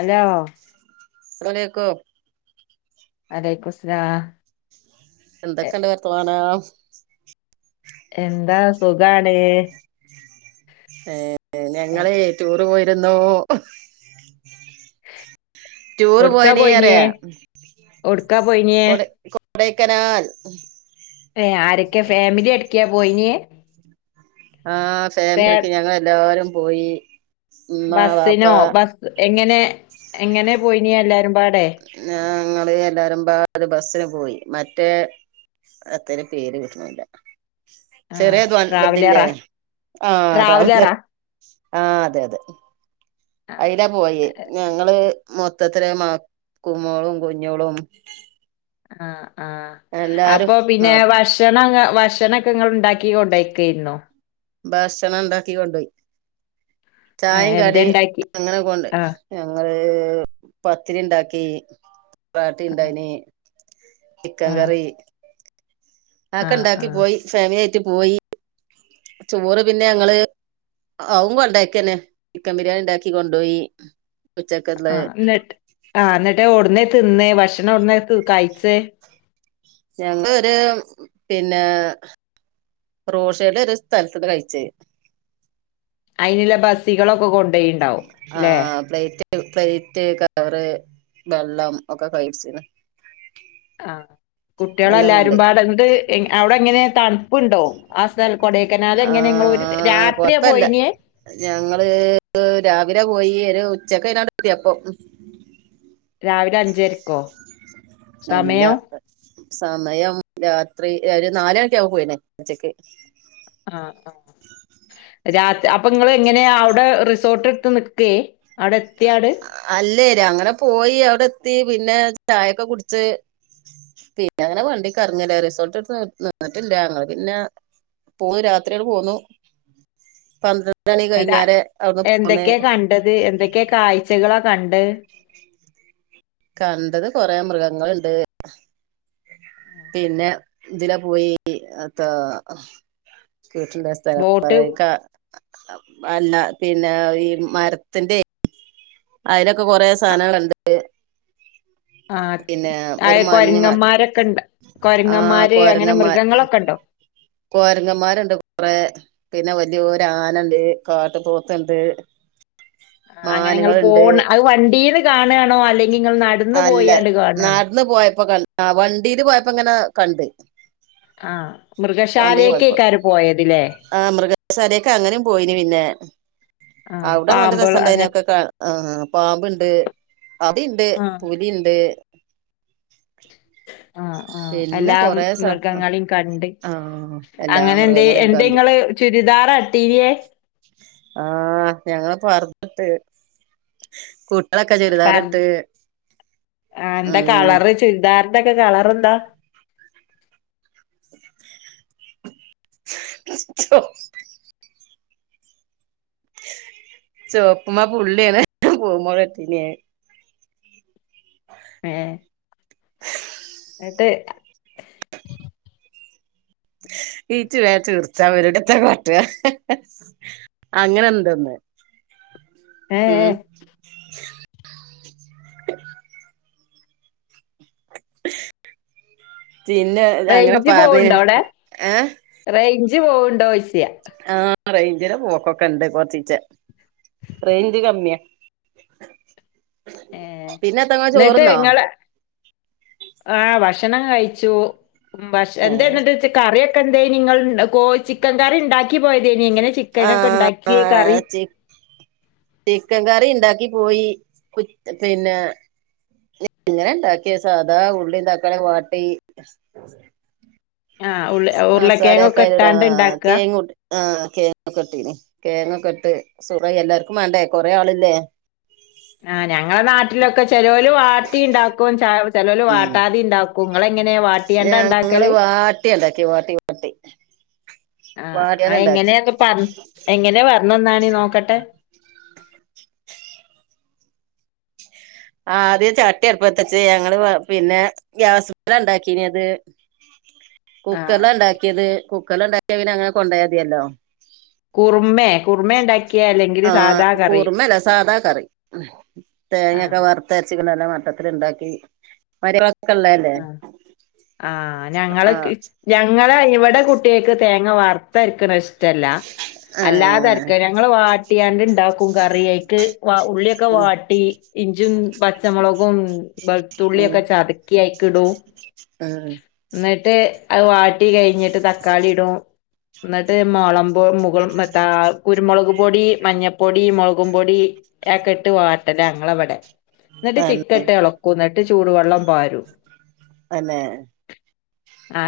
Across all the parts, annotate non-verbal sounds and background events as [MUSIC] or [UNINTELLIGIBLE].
Hello അലൈകും വാലെയ്‌കുസലാം. എന്തൊക്കെണ്ട് വർതാനം. എന്താ സുകാണ്. ഏ എ ഞങ്ങള് ടൂറ് പോയിരുന്നോ. ടൂർ പോയിനി പറയാ. എവ്‌ടേകാ പോയേനെ. കോടേക്കാനാൽ. ഏ ആരൊക്കെ ഫാമിലി അടക്കയാ പോയിനെ? ആഹ് ഫാമിലിയടക്കം ഞങ്ങൾ എല്ലാരും പോയി. ഉമ്മ വാപ്പ ബസ്സിനോ ബസ് എങ്ങനെ എങ്ങനെ പോയിനീ എല്ലാവരും പാടെ? ങ്ങള് എല്ലാരുംപാടെ ബസിന് പോയി മറ്റേ. അത്രയ പേര് കിട്ടണില്ല. ആ ചെറിയ ബതില്ലേ ട്രാവലറാ ആഹ് അത്. ട്രാവലറാ ആഹ് അതെ അതെ. ആ അയിലാ പോയി ഞങ്ങള് മൊത്തത്തില് മക്മോളും കുഞ്ഞോളും. ആഹ് ആഹ് എല്ലാരും അപ്പൊ പിന്നെ വഷ ഭക്ഷണ ഭക്ഷണങ്ങൾ ഉണ്ടാക്കി കൊണ്ടക്കരുന്നോ? ഭക്ഷണം ഉണ്ടാക്കി കൊണ്ടുപോയി ഏ ചായയും കടിയും എന്തേണ്ടാക്കി അങ്ങനെകൊണ്ട് ആ പോയി ഞങ്ങള് പത്തിരി ഉണ്ടാക്കി പാട്ടി ആ ഉണ്ടായിന്. ചിക്കൻ ആ കറി. ആ ആക്കെ ഇണ്ടാക്കി ആ പോയി ഫാമിലി ആയിട്ട് പോയി ചോറ് പിന്നെ ഞങ്ങള്. അതും കൊണ്ടായിക്കന്നെ ചിക്കൻ ബിരിയാണി ഉണ്ടാക്കി കൊണ്ടു പോയി. ആഹഹ് എന്നിട്ട് ആ എന്നിട്ട് എവടന്നേ തിന്ന ഭക്ഷണം എവടെനെ കഴചെ. ഞങ്ങൊ ഒരു പിന്നെ. റോഷയുടെ ഒരു സ്ഥലത്തന്ന് കഴിച്ചെ അയിനുള്ള ബസ്സികളൊക്കെ കൊണ്ട് ആഹ് പ്ലേയിറ്റ് പ്ലേയിറ്റ് കവറ് വെള്ളം ഒക്കെ കൈ വെച്ചി ആഹ് എല്ലാം കുട്ടികളെല്ലാരും കൊണ്ടോയി പാടെണ്ട് എന്ത് അവിടെ എങ്ങനെ തണുപ്പുണ്ടോ ആ സ്ഥല കൊടേക്കനാല് ആ എങ്ങനെ നിങ്ങള് ഒരു രാത്രിയ കൊഴപ്പല്ല പോയിന് ഞങ്ങള് രാവിലെ പോയി ഒരു ഉച്ചക്കെ ഏതാണ്ട്‌ എത്തി അപ്പൊ രാവിലെ അഞ്ചരക്കോ അല്ല സമയം സമയം രാത്രി ഒരു നാല് മണിയൊക്കെ ആയപ്പോ പോയിന് ഉച്ചക്ക് ആഹ് ആഹ് രാത്രി അപ്പൊ നിങ്ങള് എങ്ങനെയാ അവിടെ റിസോർട്ട് എടുത്ത് നിക്കയേ അവിടെ എത്തിയ പാട് അല്ലേര് അങ്ങനെ പോയി അവിടെ എത്തി പിന്നെ ചായൊക്കെ കുടിച്ച് പിന്നെ അങ്ങനെ വണ്ടീൽ കറങ്ങലാ റിസോർട്ട് എടുത്ത് നിന്നിട്ടില്ല ഞങ്ങള് പിന്നെ പോന്നു രാത്രിയങ്ങട് പോന്നു പന്ത്രണ്ട് മണി ന്നട്ട് കഴിഞ്ഞാരെ അവിടുന്ന് പോന്നെ എന്തൊക്കെയാ കണ്ടത് എന്തക്കെയാ കാഴ്ചകളാ കണ്ടെ കണ്ടത് കൊറേ മൃഗങ്ങളുണ്ട് പിന്നെ ഇതിലേ പോയി അത് [UNINTELLIGIBLE] ബോട്ട് [UNINTELLIGIBLE] അല്ല പിന്നെ ഈ മരത്തിന്റെയെ അതിനൊക്കെ കൊറേ സാധനങ്ങളുണ്ട് ആഹ് പിന്നെ ആ ഒരു മഞ്ഞമാൻ കൊരങ്ങന്മാരൊക്കെ ഉണ്ട് ആഹ് കൊരങ്ങന്മാര് അങ്ങനെ കൊരങ്ങന്മാർ മൃഗങ്ങളൊക്കെ ഉണ്ടോ കൊരങ്ങന്മാരുണ്ട് കൊറേ പിന്നെ വലിയ ഒരു ആനണ്ട് കാട്ട് പോത്തൊണ്ട് ആഹ് അങ്ങനെ നിങ്ങൾ പോണം അത് വണ്ടീന്ന് കാണുവാണോ അല്ലെ അല്ല നടന്ന് പോയപ്പോ ക ആഹ് വണ്ടീല് പോയപ്പോ ഇങ്ങനെ കണ്ട് ആഹ് മൃഗശാലേക്ക് ആക്കാരം പോയതല്ലെ ആഹ് മൃഗശാലയേക്ക് അങ്ങനേയും പോയിന് പിന്നെ ആ അവിടെ നല്ല പാമ്പുകൾ രസം ഉണ്ടായിന് അങ്ങനെ ഒക്കെ കാ ആഹ് പാമ്പുണ്ട് അവിടെയുണ്ട് ആ [UNINTELLIGIBLE] ഉണ്ട് ആഹ് ആഹ് പിന്നെ എല്ലാ കൊറേ സ മൃഗങ്ങളെയും കണ്ട് ആ എല്ലാ അങ്ങനെ എന്ത് മൃഗങ്ങളെയും എന്തേ കണ്ട് ഇങ്ങള് ചുരിദാറാ ഇട്ടീനിയെ ആഹ് ഞങ്ങള് പറുദ്ദയിട്ട് കൂട്ടികളൊക്കെ ഫർ ചുരിദാറിട്ട് ഉം ചുരിദാറിന്റെയൊക്കെ കളറെന്താ ചോ ചൊവപ്പുമ്മേ പുള്ളിയാ ഇട്ടത് [UNINTELLIGIBLE] ഇട്ടില്ല ഞാൻ എട്ട് [UNINTELLIGIBLE] അങ്ങനെ എന്തൊ ഒന്ന് ഏഹ് പിന്നെ അങ്ങനെ പറഞ്ഞ് ഏഹ് റേയ്ഞ്ച് പോവണ്ടോ ചോയ്ച്ചത് ആഹ് റേഞ്ചില് പോക്കൊക്കെ ഇണ്ട് കൊറച്ചീച്ചെ റേഞ്ച് കമ്മിയാ ഏഹ് പിന്നെ എത്തങ്ങ എന്നിട്ട് ചോറ്ന്നോ നിങ്ങള് ആഹ് ഭക്ഷണം കയിച്ചു ഭക്ഷ എന്തേ എന്നിട്ട് കറി ഒക്കെ എന്തെ നിങ്ങൾ കോ ചിക്കൻ കറി ഉണ്ടാക്കി പോയതേന് എങ്ങനെ ചി ആ ആ ക്കനൊക്കെ ഒണ്ടാക്കിയെ കറി ചി ചിക്കൻ കറി ഇണ്ടാക്കി പോയി പിന്നെ ഇങ്ങനെ ഇണ്ടാക്കിയെ സാധാ ഉള്ളിയും തക്കാളിയും വാട്ടി ആഹ് ഉള്ള [UNINTELLIGIBLE] ആഹ് [UNINTELLIGIBLE] ഉരുളക്കിഴങ്ങൊക്കെ ഇട്ടാണ്ട് ഇണ്ടാക്കാ? സുറെ എല്ലാർക്കും മാണ്ടേ കൊറെ ആളില്ലേ ആഹ് ഞങ്ങളെ നാട്ടിലൊക്കെ ചെലോല് വാട്ടി ഉണ്ടാക്കും ച ചെലോല് ഉം വാട്ടാതെ ഉണ്ടാക്കും കും ങ്ങളെ ങ്ങനെ വാ ഞങ്ങള് വാട്യ ണ്ടാക്യെ. വാട്ടി വാട്ടി.. ആഹ് വാട്ടിയാണ്ട് അത് ഇണ്ടാക്കി എങ്ങനെ പർ എങ്ങനെയന്ന് പറഞ്ഞ ന്നാണീ നോക്കട്ടെ.. ആദ്യം ചട്ടി അടുപ്പത്തച്ച് ഞങ്ങള് പിന്നെ ഗ്യാസ്സ് മ്മല ഉണ്ടാക്കീനത്.. ആഹ് കുക്കറ്ലാ ണ്ടാക്കിയത്. കുക്കറ്ല് ണ്ടാക്കിയ പിന അങ്ങനെ കൊണ്ടോയാ മതിയല്ലോ.. കുറുമേ കുറുമേ ഇണ്ടാക്കിയേ അല്ലെങ്കില് ആഹ് സാധാ കറി കൂർമ്മല്ല സാദാ കറി. ആഹ് തേങ്ങക്കെ വ.. ർത്തരച്ച്കാണ്ട് നല്ല മട്ടത്തിൽ ണ്ടാക്കി. മര് ക്കള്ളല്ലേ.. ആഹ് ആഹ് ഞങ്ങള്ക്ക് ഞങ്ങളെ ഇവിടെ കുട്ടിയേക്ക് തേങ്ങ വാർത്തരിക്കണ ഇഷ്.. ഷ്ടല്ല.. ആ അല്ലാതരക്കാ. ഞങ്ങള് വാട്ടിക്കാണ്ട് ണ്ടാക്കും. കറിഅയ്ക്ക് ഉള്ളിക്കെ ഉം വാട്ടി.. ഇഞ്ചും പച്ചമുളകും വെളുത്തുള്ളി ക്കെ ചതക്കി ആയിക്കിടും.. ആഹ്.. ന്നെട്ട് അഹ് വാട്ടി കഴിഞ്ഞിട്ട് തക്കാളിടും.. ന്നെട്ട് മുളമ്പോ മുഗൾ മത്താ.. കുരുമെളക് പൊടി മഞ്ഞപ്പൊടി മുളകും പൊടി അഹേക്കെ ട്ട് വാട്ടലാ ഞങ്ങളെ വെടെ.. ന്നെട്ട് ചിക്കൻ ട്ട് എളക്കും. ന്നെട്ട് ചൂടുവെള്ളം പാരും.. തെന്നെ..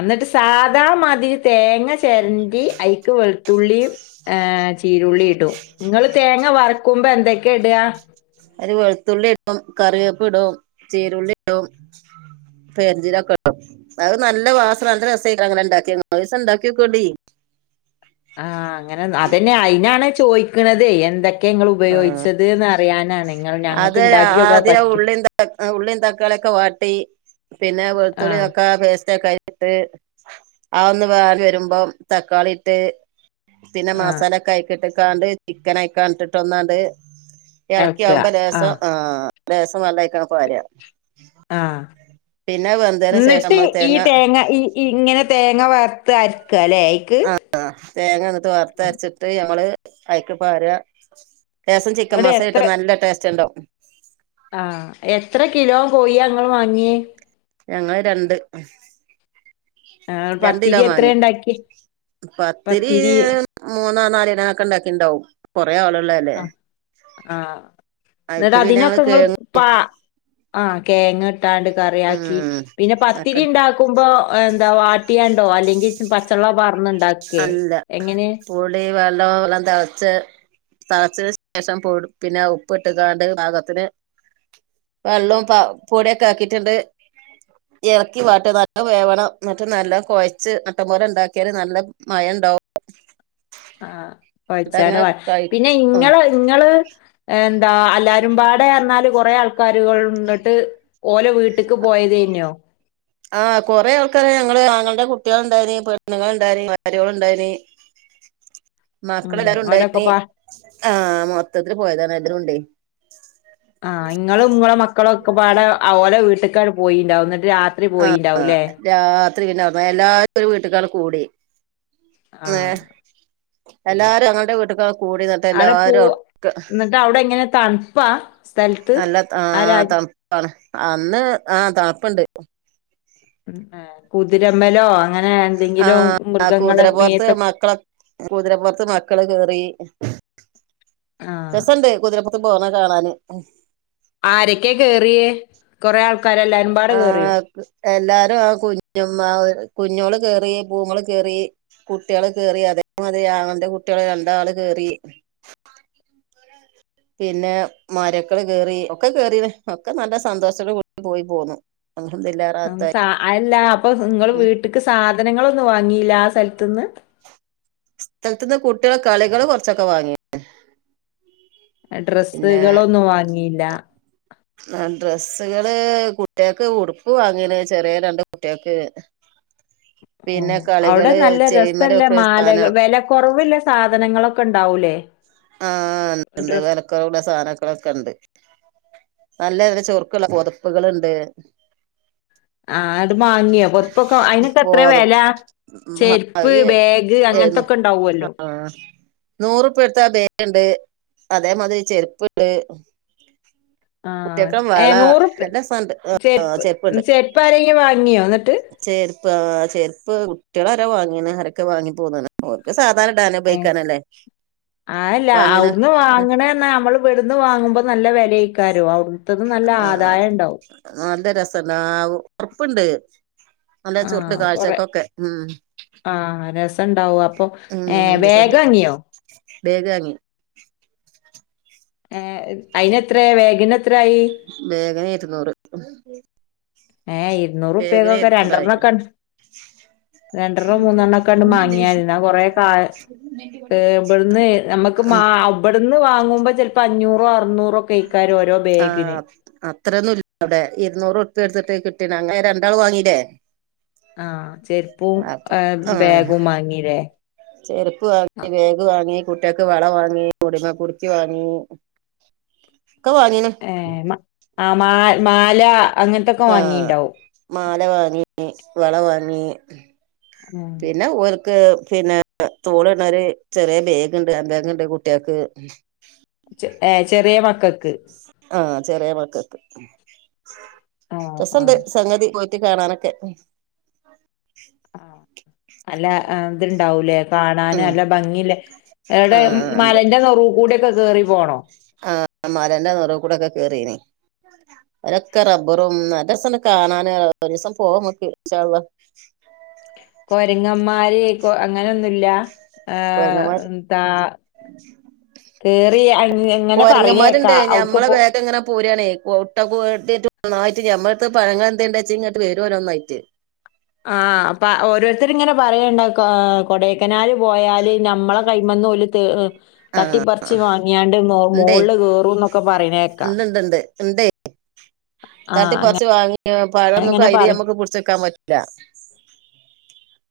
ന്നെട്ട് സാധാ മാതിരി.. തേങ്ങ ചെരന്റി ഐക്ക് വെളുത്തുള്ളീം.. ഏഹ് ചീരുള്ളി ഇടും. ഇങ്ങള് തേങ്ങ വറക്കുമ്പോ എന്തൊക്കെ ഇട. അതിൽ വെളുത്തുള്ളി ടും കറിവേപ്പ് ടും ചീരുള്ളി ടും.. പെര്ഞ്ചീരക്കെ ടും. അത് നല്ലാ വാസന നല്ല രസംയ് ക്കാരം അങ്ങനെണ്ടാക്കിയാൽ. ഒരീസം ഉണ്ടാക്കിനോകൊണ്ടി.. ആഹ് അങ്ങനെ അതന്നെ അയിനാണെ ചോയിക്കണതെ എന്തൊക്ക.. ആഹ് ഇങ്ങൾ അത് ഞങ്ങക്ക് ഇണ്ടാക്കിയോക്കാൻ ആദ്യം പറ്റി ഉള്ളി ഉള്ളിൻ തക്കാളി യെക്കെ വാട്ടി.. ട്ടി പിന്നെ വെളുത്തുള്ളി ആഹ് തക്കാളി പേസ്റ്റ് ഒക്കെ ആയി.. ഇട്ട് ആഹോന്ന് വാടി വരുമ്പം തക്കാളിട്ട്.. പിന്നെ ആഹ് മസാലൊക്കെ ആയിക്ക്ട്ട് കാണ്ട് ചിക്കനായിക്കാണ്ട് ട്ട് ഒന്നാണ്ട്.. ഇളക്കിയാവുംമ്പോ ലേസം ആഹ് ലേസം വെള്ളംഐക്കണ്ട് പാര.. ആഹ് വെന്തതിന് ശേഷം ന്നെട്ട് നമ്മള് ഈ തേങ്ങ ഈ.. ഇങ്ങനെ തേങ്ങ വറ്ത്ത് അരക്കാ ല്ലെ ഐ.. ആഹ് തേങ്ങ ന്നെട്ട് വർത്തരച്ചിട്ട് ഞമ്മള് അയിക്ക് പാര.. ലേസം ചിക്കൻ ഇങ്ങട് മസാല എത്ര ഇട്ടാ നല്ല ടേസ്റ്റ് ണ്ടാവും.. ആഹ് എത്ര കിലോ കൊയി ആഹ് ങ്ങൾ വാങ്ങിയേ.. ഞങ്ങള് രണ്ട്.. ആഹ് രണ്ട് കിലോ പത്തിരി മാങ്ങി. എത്രയാ ഇണ്ടാക്കിയേ? പത്തിരി.. മൂന്നാ നാലെ കിലെനെക്കെ ണ്ടാക്കിണ്ടാകും. കൊറെ ആൾ.. അഹ് ആഹ് അയിക്ക് ന്നെട്ട് പിന്നെ ഞങ്ങള് അതിനൊക്കെ കേ നിങ്ങൾ.. പാ ആഹ് കെങ്ങ് ട്ടാണ്ട് കറ്യാക്കി. ഉം പിന്നെ പത്തിരി ഒക്കെ ഇണ്ടാക്കുമ്പോ.. അഹ് ന്താ വാട്ടിയാണ്ടോ അല്ലെങ്കി പച്ചെള്ള പാറ്ന്ന്.. അല്ല. പൊടി നല്ലൊ വെള്ളം തെളച്ച്.. തെള്ള ച്ചതിന്ന് ശേഷം പിന്നെ ഉപ്പ് ഇട്ടുകാണ്ട് പാഗത്തിന്.. വെള്ളും പ പൊടിയൊക്കെ ആക്കിട്ടുണ്ട് ഏള്ക്കി വാട്ട. നല്ലം വേവണം. ന്നിട്ട് നല്ല കൊഴച്ച് മട്ട പോലെ ഉണ്ടാക്കിയൽ നല്ല.. മയം ണ്ടാവും.. ആഹ് എന്നിട്ട് കൊഴച്ചാല് അങ്ങനെ പറ പിന്നെ കഴിക്കും ഉം ഇങ്ങള് നിങ്ങള്.. എന്താ അല്ലാരുംപാടെ പറന്നാല് കൊറെേ ആൾക്കാരുകൾ എന്നിട്ട് ഓലെ വീട്ട.. വീട്ടക്ക് പോയതെയ്ന്നൊ ആഹ് കൊറെ ആൾക്കാര് ഞങ്ങള് ആങ്ങളുടെ കുട്ടികൾ ഉണ്ടായ്നി പെണ്ണുങ്ങൾ ഉണ്ടായനി മരോൾ ഉണ്ടായ്നി ഉം മക്കളെല്ലാരും ഉണ്ടായി ഇനി ഓലൊക്കെപ്പാ ആഹ് മൊത്തത്തില് പോയതാണ് എല്ലാരും ഉണ്ടേ ആഹ് ഇങ്ങളും ഇങ്ങളെ മക്കളും ഒക്കെ പാടെ ഓലെ വീട്ടുകാണ്ട് പോയിണ്ടാവു എന്നിട്ട് രാത്രി ആഹ് പോയിണ്ടാവുംല്ലേ രാത്രി പിന്നെ എല്ലാരും ഒരു വീട്ട്കാണ്ട്കൂടി ആഹ് ഏഹ് എല്ലാരും ആങ്ങളുടെ വീട്ടക്കാ കൂടി ഇന്നി അവിടെ പോ എന്നിട്ട് അവിടെ എങ്ങനെ തണുപ്പാ സ്ഥലത്ത് നല്ല ആ ആഹ് രാജ അന്ന് ആഹ് തണുപ്പുണ്ട് ഉം ഏഹ് കുതിരമ്പലോ അങ്ങനെ എന്തെങ്കിലും ആ മൃഗങ്ങളെ കുതിരപ്പുറത്ത് മേത്തൊ മക്കളൊ കുതിരപ്പുറത്ത് മക്കള് കേറി ആ രസുണ്ട് കുതിരപ്പു പോണത് കാണാന് ആരൊക്കെയ കേയറിയേ കുറെ ആൾക്കാരല്ലേ ആഹ് എല്ലാരും ആ കുഞ്ഞുമ്മ ആ കുഞ്ഞോള് കേറി പൂമോള് കേറി കുട്ടികള് കേറി അതേമാതിരി ആങ്ങളുടെ കുട്ടികള് രണ്ടാള് കേറി പിന്നെ മരക്കള് കേറി ഒക്കെ കേറിന് ഒക്കെ നല്ല സന്തോഷത്തോട്കൂടി പോയി പോന്നു അൽഹംദുലില്ല. സ അയല്ല അപ്പൊ നിങ്ങള് വീട്ടക്ക് സാധനങ്ങളൊന്നും വാങ്ങിയില്ല ആ സ്ഥലത്ത്ന്ന് സ്ഥലത്തു നിന്ന് കുട്ടികളെ കളികള് കുറച്ചൊക്കെ വാങ്ങി പിന്നെ ഡ്രസ്സുകളൊന്നും വാങ്ങിയില്ല ആ ഡ്രെസ്സുകള് കുട്ടിയാക്ക് ഉടുപ്പു വാങ്ങിന് ചെറിയ രണ്ട് കുട്ടികൾക്ക് ആ പിന്നെ അവിടെ കളികള് നല്ല ചെയിൻമേല് രസല്ലേ വെക്കണ സാനം മാലക വില കുറവില്ല സാധനങ്ങളൊക്കെ ഉണ്ടാവൂലേ ആഹ ഉണ്ട്ണ്ട് ഡ്രസ് വിലക്കുറുള്ള സാധനങ്ങളൊക്കെ ഉണ്ട് നല്ല നല്ല ചുറുക്കുള്ള പൊതപ്പുകള് ഉണ്ട് ആ ഇങ്ങട്ട് മാങ്ങ്യ. പൊതപ്പൊക്കെ അയിനൊക്കെ എത്ര ബോധം വില ചെരുപ്പ് ബാഗ് അങ്ങനത്തൊക്കെ ഇണ്ടാവല്ലോ നൂറുപ്പ്യ കൊടുത്താ ബേഗുണ്ട് അതേമാതിരി ചെരുപ്പുണ്ട് ആ കുട്ടിയാക്ക് വള ഏഹ് ഉറുപ്യ എല്ലാ സനം ഇണ്ട് ചെരുപ്പ് ചെരുപ്പുണ്ട് ചെരുപ്പ് ആരെങ്കിലും വാങ്ങിയോ എന്നിട്ട്? ചേരുപ്പ് ആ ചേരുപ്പ് കുട്ടിയാള് ആ വാങ്ങിണ് ആരൊക്കെ വാങ്ങി പോന്ന്ണ് ഓൽക്ക് സാധാരണ ഇടാനെ ഏഹ് ഉപയേഗിക്കാനല്ലേ അതല്ല വാങ്ങീണ് അവിടുന്ന് വാങ്ങണേന്നാ നമ്മള് ഇവിടുന്ന് വാങ്ങുമ്പോ നല്ല വെല ആയിക്കാരം അവിടു ആഹ് നല്ല രസണ്ട് ഒറപ്പുണ്ട് നല്ല ചുറുക്ക് കാഴ്ചക്കൊക്കെ ഉം ആഹ് രസംണ്ടാവും അപ്പൊ ഏഹ് ബാഗ് വാങ്ങിയോ ബേഗാങ്ങി. ഏഹ് അയിന് എത്ര ബേഗന് എത്രായി ബോഗന് ഇരുന്നൂറ് ഏഹ് ബേഗിന് ഇരൂനൂറുപ്പക്കൊക്കെ ഇരുന്നൂറായി രണ്ടെരണ്ണം ക്കെണ്ട് രണ്ടെണ്ണം മൂന്നെണ്ണം ഒക്കൊണ്ട് മാങ്ങിയുന്ന കൊറെ കാ ഇവിടുന്ന് നമ്മക്ക് ഉം ഇവിടുന്ന് വാങ്ങുമ്പോ ചിലപ്പോ അഞ്ഞൂറോ അറുന്നൂറോ ഒക്കെ അയ്ക്കാരം ഓരോ ബേഗിന് അത്രൊനും ഇല്ല അവിടെ ഇരുന്നൂറ് ഉറുപൃ കെടുത്തിട്ട് കിട്ടീണ് അങ്ങനെ രണ്ടാള് വാങ്ങീല്ലേ ആഹ് ചെരുപ്പവും അപ്പ ആഹ് ബാഗും വാങ്ങീലേ ചെരുപ്പ് വാങ്ങി ബേഗ് വാങ്ങി കുട്ടികക്ക് വള വാങ്ങി [UNINTELLIGIBLE] വാങ്ങി ഓക്കവാങ്ങിണ് ഏഹ് ആഹ് മാ മാല അങ്ങനത്തൊക്കെ ആഹ് വാങ്ങിണ്ടാവും മാല വാങ്ങി വള വാങ്ങി ഉം പിന്നെ ഒരു പിന്നെ തോളിഇടുണ ഒര് ചെറിയ ബേഗുണ്ട് ബേഗണ്ട് കുട്ടികക്ക് ഏഹ് ചെറിയ മക്കക്ക് ആഹ് ചെറിയ മക്കക്ക് ആഹ് രസോണ്ട് ആഹ് സംഗതി അത് കാണാനൊക്കെ അല്ലാ ആഹ് അത്ണ്ടാവുലേ കാണാന് ഉം നല്ലെ ഭംങ്ങിയില്ലേ എവുടെ ആഹ് ഉണ്ട് മലെന്റെ നെറൂകൂടക്കെ കേറി പോണോ ആഹ് മലെന്റെ നെറൂ കൂടൊക്കെ കേറീനി അവിടൊക്കെ റബ്ബറും നല്ലെ രെസാണ് കാണാന് ഒരൂസം പോകാമ്മക്ക് ഇൻഷാ അല്ലാഹ് കൊരങ്ങന്മാര് കൊ അങ്ങനൊന്നുല്ലഏഹ് കൊരങ്ങന്മാര് എന്താ കേറി അയ് ഇങ്ങനെ കൊരങ്ങന്മാരുണ്ട് പറേണേക്കാ അവ്ട്ക്ക് ഞമ്മളെ പോ ബേക്ക് ഇങ്ങനെ പോരാണേ കൊട്ടൊക്കെ ട്ടെയ്റ്റ് ഒന്നായിട്ട്ഞമ്മടുത്ത് പഴങ്ങൾ എന്തേണ്ടെച്ചി ഇങ്ങട്ട് വരും ഓരോന്നായിട്ട് ആഹ് അപ്പ ഓരോരുത്തര് ഇങ്ങനെ പറയണ്ട് കൊടെക്കനാല് പോയാല് ഞമ്മളെ കൈമെന്ന് ഓല് ത് ഹ് ആഹ് തട്ടിപ്പറിച്ച് വാങ്ങിയാണ്ട് മൊ മോളില് കേറുംന്നൊക്കെ പറയ്ണേക്കാ ഇണ്ട്ണ്ട് ഇണ്ടെ ആ തട്ടിപറിച്ച് വാങ്ങി പഴൊന്നും അങ്ങനെ കയ്യില് പറയും. ഞമ്മക്ക്പുടിച്ച് വെക്കാൻ പറ്റ് ല്ല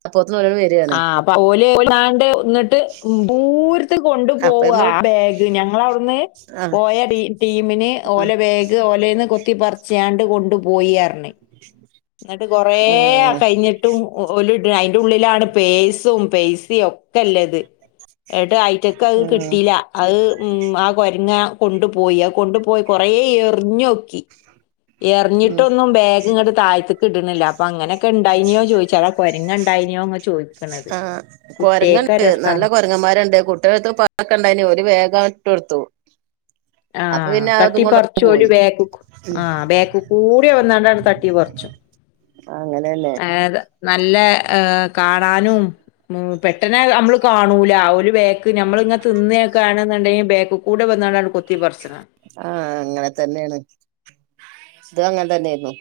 അപ്പോത്തിനും [UNINTELLIGIBLE] ആഹ് അപ്പ ഓല് [UNINTELLIGIBLE] ഇന്നിട്ട് പൂരത്ത് അപ്പൊ കൊണ്ടുപോവാ ഞമ്മൾ ബേ ഗ് ഞങ്ങളവിടുന്ന് ആഹ് പോയ ടീ ടീമിന് ആഹ് ഓലെ ബേഗ് ഓലേന്ന് കൊത്തിപ്പർച്ചിയാണ്ട് കൊണ്ടു പോയിയർഞ്ഞ് പർഞ് ഇന്നെട്ട് കൊറേ ആഹ് കഴിഞ്ഞിട്ടും ഓ ഓല്ട അയ്‌ന്റെ ഉള്ളിലാണെ പെയ്സും പെസിം ഒക്കെല്ലത് ഇന്നെട്ട് അയ്റ്റക്കത് ആഹ് കിട്ടില്ല അഹ് ഉം ആ കൊരങ്ങ കൊണ്ടുപോയി കൊണ്ടുപോയ കൊറേ എറിഞ്ഞോക്കി ഉം എറിഞ്ഞിട്ടൊന്നും ബേ ഗ് ഇങ്ങട്ട് താഴത്തിക്ക് ഇട്ണില്ല അപ്പൊ അങ്ങനെയൊക്കെണ്ടായിനോ ചോയ്ച്ചാ കൊരങ്ങ്ണ്ടായിനോ ചോയ് ആഹ് കൊരങ്ങണ്ട് നല്ല കൊര പെങ്ങന്മാര്ണ്ട് കുട്ടികെട്ത്ത് [UNINTELLIGIBLE] ഒക്കൊണ്ടായിനി ഓര് വേഗങ്ങട് ട്ട് കൊട്ത്തു ആഹ് കൊണ്ടോണ്ട് തട്ടിപ്പറിച്ചോല് പോയി ബേക്കികൂടി ഉം ആഹ് ബേക്ക്കൂടി വന്നാണ്ടണ്ട് തട്ടിപർച്ചും ആഹ് അങ്ങനെല്ലെ നല്ലെ ഏഹ് കാണാനും ഉം പെട്ടെന്ന് അമ്മള് കാണൂല ഓല് ബേക്ക് നമ്മളിങ്ങനെ തിന്നെക്കാണ് ന്ന്ണ്ടെങ്കി ബാക്ക്കൂടെ വന്നാണ്ടാണ് കൊത്തി പർച്ച്ണാ ആഹ് അങ്ങനെ തന്നെണ് ഇതും അങ്ങനെ തന്നെന്നു